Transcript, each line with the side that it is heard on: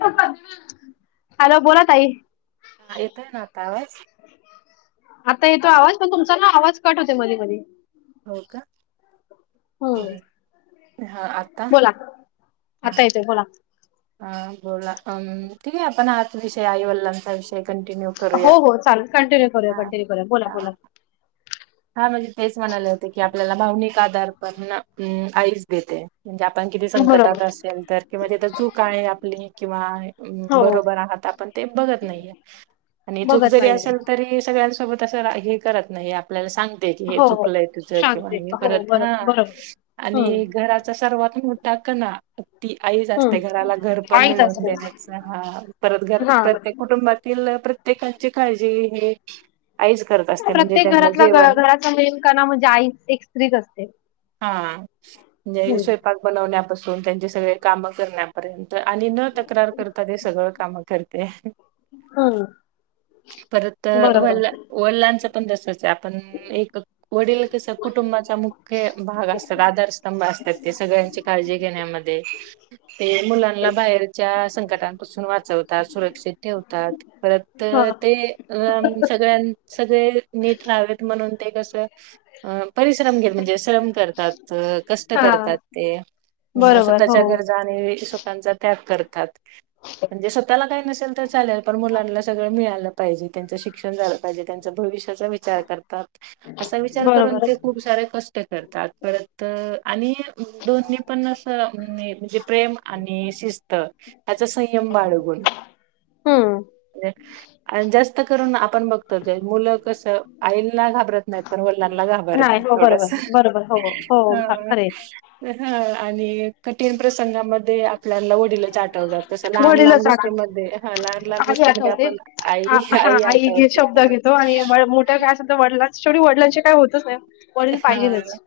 right: Hello.
left: Hello, बोला ताई.
right: हा येतोय ना आता आवाज?
left: आता येतो आवाज पण तुमचा का आवाज कट होतोय मध्ये मध्ये.
right: हो का?
left: हम्म
right: [unintelligible] हा आता?
left: बोला आता येतय बोला.
right: हा बोला, अम ठीक आहे आपण हाच विषय आईवडलांचा विषय, कंटिन्यू
left: हो
right: करूयात.
left: हो चालेल कंटिन्यू करूया
right: हा
left: कंटिन्यू करूया बोला
right: हा.
left: बोला
right: हा म्हणजे तेच म्हणाले होते की, आपल्याला भावनिक आधार पण ना आईच देते. म्हणजे आपण किती संकटात
left: बरोबर
right: असेल तर, किंवा तिथ चूक आहे आपली किंवा
left: हो
right: बरोबर आहात. आपण ते बघत नाहीये आणि चूक
left: बघत
right: जरी
left: नाहीये
right: असेल तरी सगळ्यां सोबत जरा हे नाही आपल्याला सांगते, की हे
left: हो हो
right: चुकलंय तुझ किंवा
left: सांगते
right: हे
left: हो
right: परत
left: बरोबर
right: हा
left: बरोबर
right: आणि
left: हम्म
right: घराचा सर्वात मोठा टाका ना ती आईच असते. घराला घर
left: हम्म
right: पण
left: आईच
right: मिळून
left: असते
right: देण्याचा हा परत घर
left: हा
right: प्रत्येक कुटुंबातील प्रत्येकाची काळजी हे, आईचं करत असत्या. म्हणजे त्यांनला
left: [unintelligible] घराचा मेन कना म्हणजे आई एक स्त्रीच असते.
right: हा, म्हणजे
left: हम्म
right: स्वयंपाक बनवण्यापासून पण त्यांचे सगळे काम करण्यापर्यंत आणि न तक्रार करता ते सगळं काम करते.
left: हम्म
right: परत
left: बरोबर
right: व- वडिलांचं पण तसच आहे आप पण एक वडील कस कुटुंबाचा मुख्य भाग असतात, आधारस्तंभ असतात ते सगळ्या मुलांची काळजी घेण्यामध्ये. ते मुलांना बाहेरच्या संकटापासून वाचवतात सुरक्षित ठेवतात. परत
left: हा
right: ते- सगळ सगळे नीट रहावेत म्हणून ते कस परिश्रम घेत म्हणजे, श्रम करतात. कष्ट
left: हा
right: करतात ते. नई
left: बरोबर हो
right: स्वतःच्या गरजा आणि सुखांचा त्याग करतात. म्हणजे स्वतःला काही नसेल तर चालेल, पण मुलांना सगळं मिळालं पाहिजे. त्यांचं शिक्षण झालं पाहिजे, त्यांचं भविष्याच विचार करतात. असा विचार करून ते
left: बरोबर
right: खूप सारे कष्ट करतात. परत आणि दोन्ही पण असं मे -म्हणजे प्रेम आणि शिस्त त्याचा संयम बाळगून
left: हम्म
right: आणि जास्त कष्ट करुन आपण बघतो जे मुलं कसं, आईना घाबरत नाहीत. पण व डिलांना
left: नाही
right: घाबरतात
left: हो बरोबर
right: थोडसं.
left: बरोबर हो हो खरे
right: हं हं आणि कठीण प्रसंगामध्ये आपल्याना वडीलच आठवतात. जस लहान लहान
left: वडीलच आठवत
right: गोष्टीमध्ये ह लहान लहान
left: आई
right: गोष्टीमध्ये
left: आठवते
right: आपण आई आई आठवते. हं
left: हो आणि मोठ्या काय असल वडलां शेवटी वडिलांचे काय होतच नाही, वडील पाहिजेलच.
right: हां.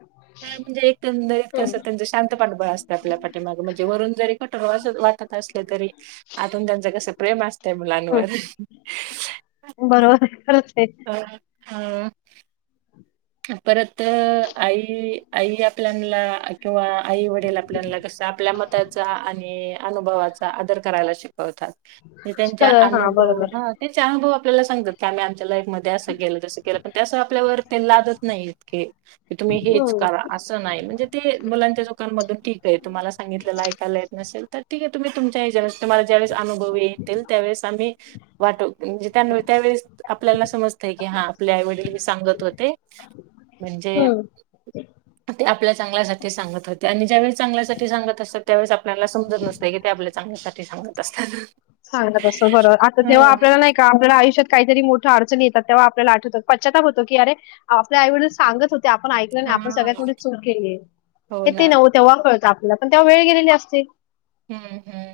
right: म्हणजे एकंदरीत
left: हम्म
right: कसं त्यांचं शांत पाठबळ असत आपल्या पाठीमाग, म्हणजे वरून जरी कठोर वाटत असले तरी, आतून त्यांच कस प्रेम आस तय मुलानवर.
left: बरोबर खरंच
right: ह, हम्म परत, आई आई आपल्यानला किंवा आई वडील आपल्यानला कस आपल्या मताचा आणि अनुभवाचा आदर करायला शिक होता त्यांचा
left: आहे हा
right: अनुभव
left: बरोबर
right: हा त्यांच अनुभव आपल्याला सांगतात कि आम्ही आमच्य लाईफ मध्ये असं गेलं तस के पण त्यां आपल्यावर ते लादत नाहीत कि ते तुम्ही हेच
left: हम्म
right: करा असं नाही म्हणजे ते मुलांच्या धोकानमधून ठीक आहे तुम्हाला सांगितलं ऐयला येत नसेल तर ठीक हाय तुम्ही तुमच्या ह्याच्यावेळेस तुम्हाला ज्यावेळेस अनुभव येतील त्यावेळेस आम्ही वाटो म्हणजे त्या त्यावेळेस आपल्याला समजते की हा आपले आईवडील मी सांगत होते म्हणजे
left: हम्
right: ते आपल्या चांगल्यासाठी सांगत होते चागल्यासाठी सांगत असतात त्यावेळेस आपल्याला समजत नसते की ते आपल्या चांगल्या साठी सांगत असताना
left: सांगलं तसं बरोबर आता तेव्हा आपल्याला नाही का आपल्याला आयुष्यात काहीतरी मो अडचणी येतात तेव्हा आपल्या आठवत पच्चाताप होतो की अरे आपले आईवडीलड सांगत होते आपण ऐकलं नाही आपण सगळ्यात
right: हां.
left: मोठी चूक केली आहे
right: हो
left: हे ते
right: ना.
left: नव तेव्हा कळत पण तेव्हा वेळ गेलेली असते
right: हं, हं.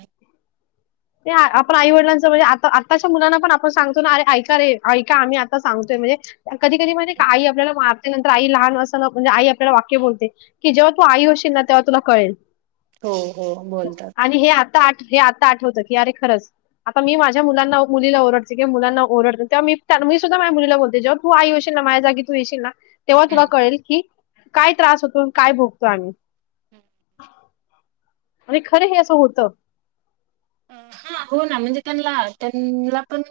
left: ते आपण आई वडलांचं म्हणजे आ आताच्या मुलांना पण आपण सांगतो ना अे ऐका रे ऐका आम्ही आता सांगतोय म्हणजे कधी
right: हं,
left: कधी म्हणजे
right: हं.
left: काही आपल्याला मार त्यानंतर आई लहान अससानं म्हणजे आई आपल्याला वाक्य बोलते की जेव्हा तू आई होशील ना तेव्हा तुला कळेल
right: हो हो बोलतात
left: आणि हे आता आठ हे आत्ता आठवत अरे खरंच आता मी माझ्या मुलांना मुलीला ओरडते किं मुलांना ओरडतो तेव्हा मी सुद्धा माझ्या मुलीला बोलतीया जेव्हा तू आई होशील ना माझ्या जागी तू येशील ना तेव्हा तुला
right: हं.
left: कळेल कि काय त्रास होतो काय भोगतो आम्ही
right: [inaudible]
left: आणि खरं हे असं होत
right: हम हो ना म्हणजे त्यांनला त्यांना पण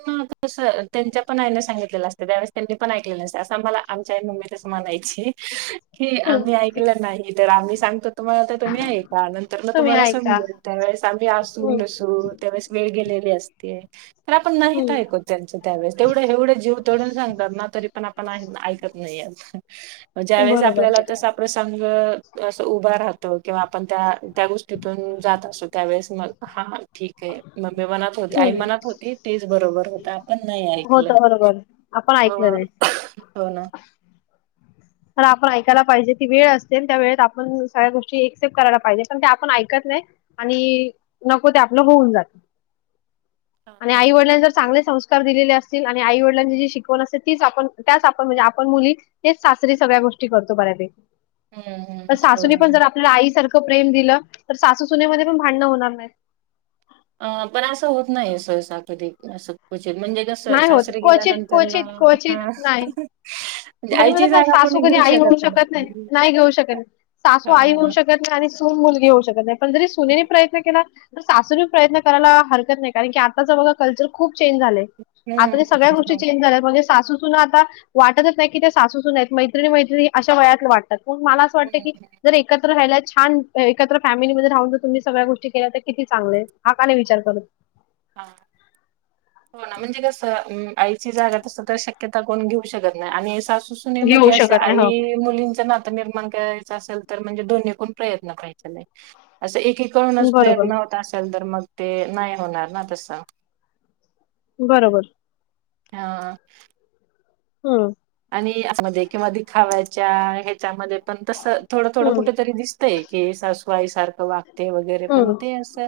right: तस त्यांच्या पण आईन सांगितलेलं असतें त्यावेळे त्यां पण ऐकले असं मला आमच्या मुंबईतच म्हणायची ह्ह की आम्ही ऐकलं नाही तर आम्ही सांगतो तुम्हाला तर तुम्ही ऐका नंतर ना
left: तुम्ही
right: तुम्हाला
left: ऐका
right: समजेल त्यावेळेस आम्ही असू
left: हम्म
right: नसू त्यावेळेस वेगळ लेली असते तर आपण नाहीत
left: हम्म
right: ऐकत त्यांचं त्यावेळे तेवढं एवढे जीव तडून सांगत ना तरी पण आपण ऐकत नाही ज्यावेेळेस
left: बरोबर
right: आपल्याला तसा प्रसंग असं उभं राहतो किंवा आपण त्या त्या गोष्टीतून जात असो त्यावेेळेस मग हा ठीक आहे मम्मी मनात होते आई
left: हम्म
right: मनात होती तेच बर बर होत आपण नाही
left: होत
right: ऐकलं
left: बरोबर आपण ऐकलं
right: ह
left: नाही
right: हो ना
left: पण आपण ऐकायला पाहिजे ती वेळ असते त्या वेळेत आपण सगळ्या गोष्टी एक्सटेप करायला पाहिजे पण त्या आपण ऐकत नाही आणि नको ते आपलं होऊन जात
right: [inaudible]
left: आणि आई वडिलांचा. चग संकार दिले अस आणि आई वडलांची ज शिकवण असते ती आपण आपण म्हणजे आपण मुली. स्या गोष्टी करतो
right: हम्म
left: ब
right: हम्म
left: सास
right: हो ना
left: पण
right: हो.
left: ज आपल्या आईसारख. प्रेम दिलं तर सासू सुनमध्ये पण भांडण होणार नाही.
right: अ पण असं होत नाही स साकतिक स कु. म्हणजे क
left: नाही होत
right: सासरी
left: क्वचित
right: गेल्यानंतर.
left: क्वचित क्वचित नाही म्हणजे मण
right: आईची
left: ना
right: जागा
left: सासू
right: कोणी
left: कधी
right: घेऊ
left: आई होऊ शकत नाही नाही घेऊ शकत नाही सासू आई होऊ
right: हां.
left: शकत नाही आणि मुलगी होऊ शकत नाही पण जरी सुनेनी प्रयत्न केला. सासूवीिक प्रयत्न करायला हरकत नाही कारण की आताच बघा कल्चर खूप. झा
right: हम्म
left: आता सगळ्या
right: हम्म
left: गोष्टी
right: हो.
left: चेंज झाल्या म्हणजे सू आता वाटतच नाही. ते सासूस मैत्रीणी मैत्रीणी अशा वयात वाटतात म मला असं
right: हम्म
left: वाटतं की
right: हम्म
left: जर एकत्र रायलाच. छान एकत्र फॅमिलीमध्ये राहून जर तुम्ही सगळ्या गोष्टी केल्या तर किती चांगले हा का नाही विचार करत.
right: हा. हो ना म्हणजे कसं अ आईची जागा तस काय शक्यता कोण घेऊ शकत नाय आणि सासू
left: घेऊ
right: सुनेमध्ये असं
left: शकत नाही हो
right: आई मुलींच नातं निर्माण काय असलं तर म्हणजे दोन्हीकून प्रयत्न करायच नाय अस एक एक हुनच
left: बरोबर
right: प्रयत्न होत असेल तर मग ते नाय होणार ना तस.
left: बरोबर.
right: हा.
left: हम्म
right: आणि अस म्हणजे किंवा दिखाव्याच्या ह्याच्यामध्ये पण तसं थोडं थोडं
left: हम्म
right: कुठेतरी दिसतय की सासूआईसारखं वाग ते वगैरे पण
left: हम्म.
right: ते असं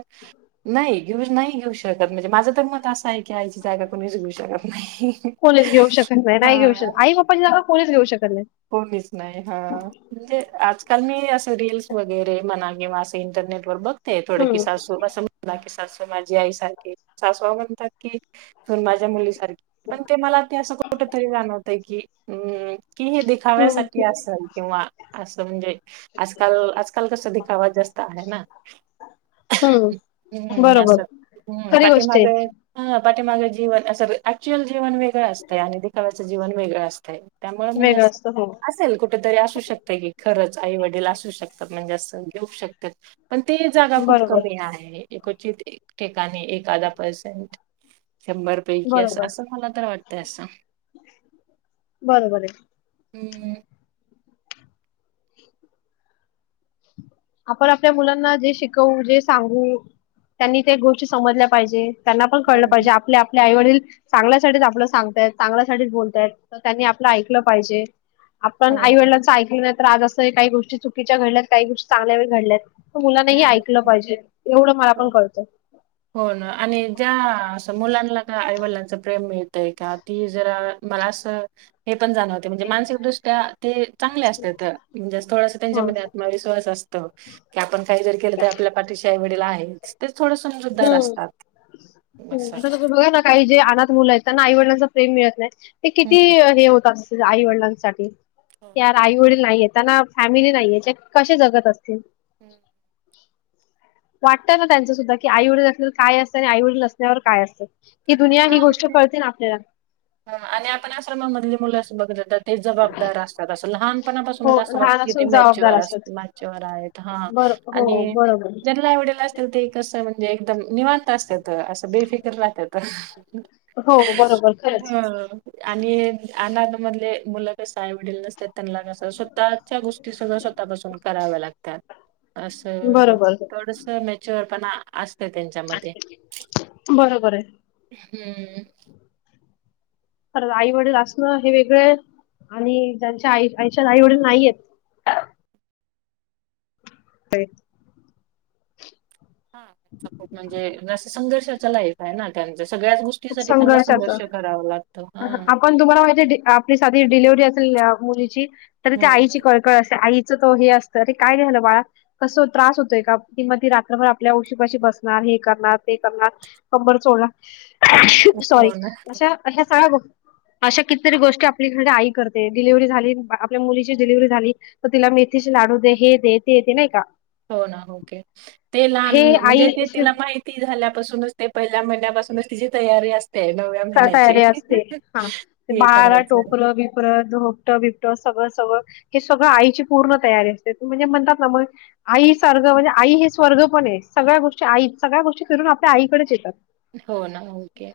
right: नाई [unintelligible] नाई. घेऊ शकत म्हणजे माझ तर मत असं आहे की आईची जागा कोणीच घेऊ शकत नाही.
left: कोणीच घेऊ शकत
right: हा
left: [unintelligible] कोणीच घेऊ शकत नाही
right: कोणीच नाही हा म्हणजे आज कारण मी असं रील्स वगैरे म्हणा के म असं इंटरनेट वर बघ ते थोडं की
left: हम्म
right: सासू असं की [unintelligible] की सासू माझी आई सारखे सासवा म्हणतात की तू पण माझ्या मुलीसारखी. पण ते मला ते असं कुठ तरी जाणवतंय की हूं की हे
left: हम्म
right: दिखाव्यासाठी असेल किंवा असं म्हणजे आजकाल आजकाल कस दिखावाचं जास्त आहे ना. हम्म असं हम्म
left: खरी गोष्ट
right: पाटीमाग
left: आहे
right: हा पाठीमागे जीवन अस ऍक्च्युअल जीवन वेळं असतं आणि दिखाव्याचं जीवन वेगळं असतय. त्यामुळे म्हणजे
left: वेगळं
right: अस
left: असतं हो
right: असेल कुठेतरी असू शकतय की खरंच. आई वडील असू शकतात. म्हणजे अस घेऊ शकतात. पण ते जागा खूप
left: बरोबर
right: कमी आहे. क्वचित एक ठिकाणी एखादा पर्सेंट. शंभर पैकी अस
left: बरोबर
right: असं मला तर वाटत असं.
left: बरोबर ये.
right: हम्म.
left: आपण आपल्या मुलांना जे शिकवू जे सांगू त्यांनी ते गोष्टी समजल्या पाहिजे. त्यांना पण कळलं
right: हो.
left: पाहिजे आपले आपल्या आईवडील चांगल्यासाठीच आपलं सांगतायत चांगल्यासाठीच बोलतायत तर त्यांनी आपलं ऐकलं पाहिजे. आपण आई
right: हम्म.
left: वडिलाचं ऐकललं नाही तर आज असं काही गोष्टी चुकीच्या घडल्यात काही गोष्टी चांगल्या बी घडल्यात. त मुलांनाही ऐकलं
right: हम्म.
left: पाहिजे एवढं मला
right: हो.
left: पण कळतं.
right: हो नं आणि ज्या अस मुलांना का आईवडलांच प्रेम मिलतंय का टी जरा मला अस पण जाणवते म्हणजे मानसिकदृष्ट्या ते चांगले असत्यात म्हणजे थोडस त्यांच्या
left: हं.
right: आत्मविश्वास अस त की आपण काही जर केलं आपल्या पाठीशी आई वडील आहेचं तेचं थोडंसं. समजूदार असतात. असं.
left: [unintelligible] काही जे अनाथ मुलं आहेत ना आईवडीलांचा प्रेम मिळत नाय. ते किती
right: हं.
left: हे होत अस आई वडिलांसाठी
right: हो
left: की
right: ना.
left: यार आई वडील नाहीयेत. त्यांना फॅमिली नाही या कसे जगत असतील
right: हं.
left: वाटतं ना त्यांच सुद्धा की आई वडील असल्यावर काय असतं आणि आई वडील अससण्यावर काय असतं की दुनिया ही
right: हां
left: गोष्ट
right: म्हणजे
left: कळते ना आपल्याला
right: हां आणि आपण आश्रमामधली मुलं असं बघत जातात ते जबाबदार असतात असं लहानपणापासून
left: हो
right: असं वाटतं
left: लहान
right: की ते
left: असून जबाबदार
right: मॅच्युर
left: असतात.
right: मॅच्युर आहेत हा
left: बर हो
right: आणि
left: बरोबर
right: जरला आवडेल असतील ते कसं म्हणज म्हणजे एकदम निवांत असतेेत असं बेफिकर राहत्यातत ह
left: हो बरोबर खरंच
right: आणि अ ध मुलं कस आई वडील नसतात त्यांना कस स्वतःच्या गोष्टी सगळ स्वतःपासून कराव्या लागतात अस
left: बरोबर
right: थोडस मेच्युअर पण अस त्यांच्यामध्ये
left: बरोबर आहे
right: हम्म
left: खरं आई वडील असणं हे वेगळं आणि त्यांच्या आई आईच्या आई वडील नाहीयेत ते
right: ह खूप म्हणजे संघर्षाचं लाइफ आहे ना त्यांच
left: संघर्षाच
right: लागतो. हां.
left: आपण तुम्हाला माहितीय आपली साधी डिलिव्हरी अस मुलीची तर त्या
right: हं.
left: आईची कळकळ असते आई तवा हे असतं. अरे काय झालं बाळा कस त्रास होतोय का? म ती रात्रभर आपल्या उशीपाशी बसणार. हे करणार ते करणार. कंबर चोळनार [unintelligible] सॉरी
right: हो ना,
left: अशा अशा सगळ्या गोष्टी अशा किती तरी गोष्टी आपलीकडे आई करते. डिलिव्हरी झाली, आपल्या मुलीची डिलिव्हरी झाली तर तिला मेथीचे लाडू दे. हे दे, ते दे नाही का?
right: हो ना ओके. ते लहान
left: हे
right: म्हणजे ते
left: आई
right: तिला माहिती झाल्यापासूनच ते पहिल्या महिन्या तिची तयारी अस
left: का तयारी असते. हा ते
right: हे
left: बाळाला
right: करायचं.
left: टोपलं, बिपल झोप दुबतं बिबटं सगळं सगळं हे सगळं आईची पूर्ण तयारी असते. म्हणजे म्हणतात ना मग आई सार म्हणजे आई हे स्वर्ग पणहे. सगळ्या गोष्टी आई सगळ्या गोष्टी फिरून आपल्या आईकडेच येतात.
right: हो ना. ओके.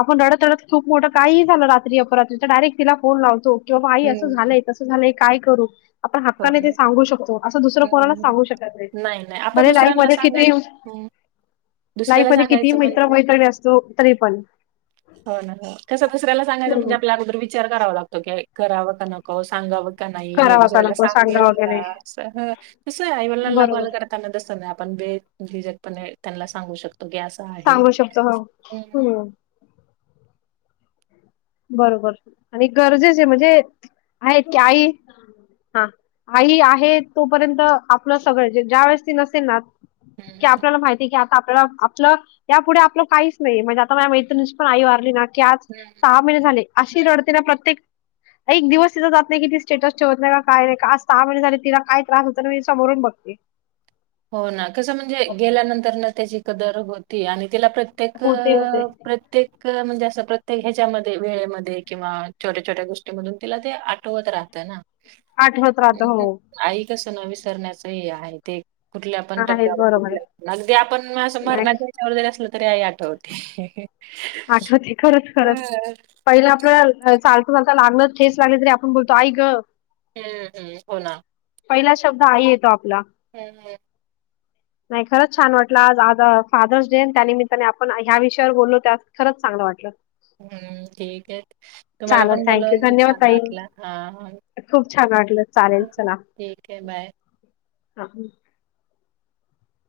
left: आपण रडत रडत खूप मोठं काही झालं रात्री अपरात्री तर डायरेक्ट तिला फोन लावतो. किंवा आई असं
right: हं.
left: झालंय, तसं झालंय काय करू. आपण
right: हो
left: हक्काने
right: ना.
left: ते सांगू शकतो. असं दुसरं
right: हं,
left: कोणालाच
right: हं.
left: सांगू शकत नाही. म्हणजे लाईफ मध्ये किती
right: हम्म.
left: लाईफ मध्ये किती मित्र मैत्रिणी असो तरी पण.
right: हो ना. कसं दुसऱ्याला सगायचं म्हणजे आपल्या अगोदर विचार करावा लागतो की कराव का नको, सांगाव का नाही. हे
left: करावा का
right: दुसऱ्याला
left: नको
right: [unintelligible]
left: सांगावा का नाही बरोबर
right: [unintelligible] पण त्यांना सांगू शकतो की असं आह
left: सांगू शकतो हो हम्म बरोबर आणि गरजेचे म्हणजे आहेत की आई हा आई आहे तोपर्यंत आपलं सगळं ज्या वेळेस ती नसेल ना. कि
right: हं,
left: आपल्याला माहितीय की आपल्याला आपलं या पुुढे आपलं काहीच नाही म्हणजे आता माझ्या मैत्रिणीची पण आई वारली ना की आज
right: हं.
left: दहा महिने झाले अशी रडती ना प्रत्येक एक दिवस तिथं जात नाही कि ती स्टेटस ठेवत नाही काय नाही का आज सहा महिने झाले तिला काय त्रास होत ना मी समोरून बघते.
right: हो ना कसं म्हणजे गेल्यानंतर ना त्याची कदर होती आणि तिला प्रत्येक,
left: होते होते.
right: प्रत्येक म्हणजे असं प्रत्येक ह्याच्यामध्ये वेळेमध्ये किंवा छोट्या छोट्या गोष्टीमधून तिला ते आठवत राहतं ना.
left: आठवत राहत हो.
right: तसं ना विसरण्याच हे आहे ते कुठल्या पण
left: आहेच बरोबर
right: टप्प्यावर अगदी आपण असं
left: आहे.
right: मरणाच्या त्याच्यावर जरी असल. तरी आई आठवते.
left: आठवते खरच खरच
right: हं.
left: पहिले आपलं चालत. ता लागलं ठेस लागल तरी आपण बोलतो आई ग
right: हम्म हम्म हो ना
left: पहिला शब्द आई येतो आप
right: हम्म
left: नाही, खरंच छान वाटलं. आज आज फादर्स डे, त्या निमित्ताने आपण ह्या विषयावर बोललो त्या खरंच, चांगलं वाटलं.
right: हम्म ठीकये तुम्हाला
left: चालेल
right: पण
left: थँक्यू
right: बोलून खूप
left: धन्यवाद
right: छान
left: ताई
right: वाटलां हा
left: खूप छान वाटलं, चालेल. चला,
right: आहे. बाय.
left: ह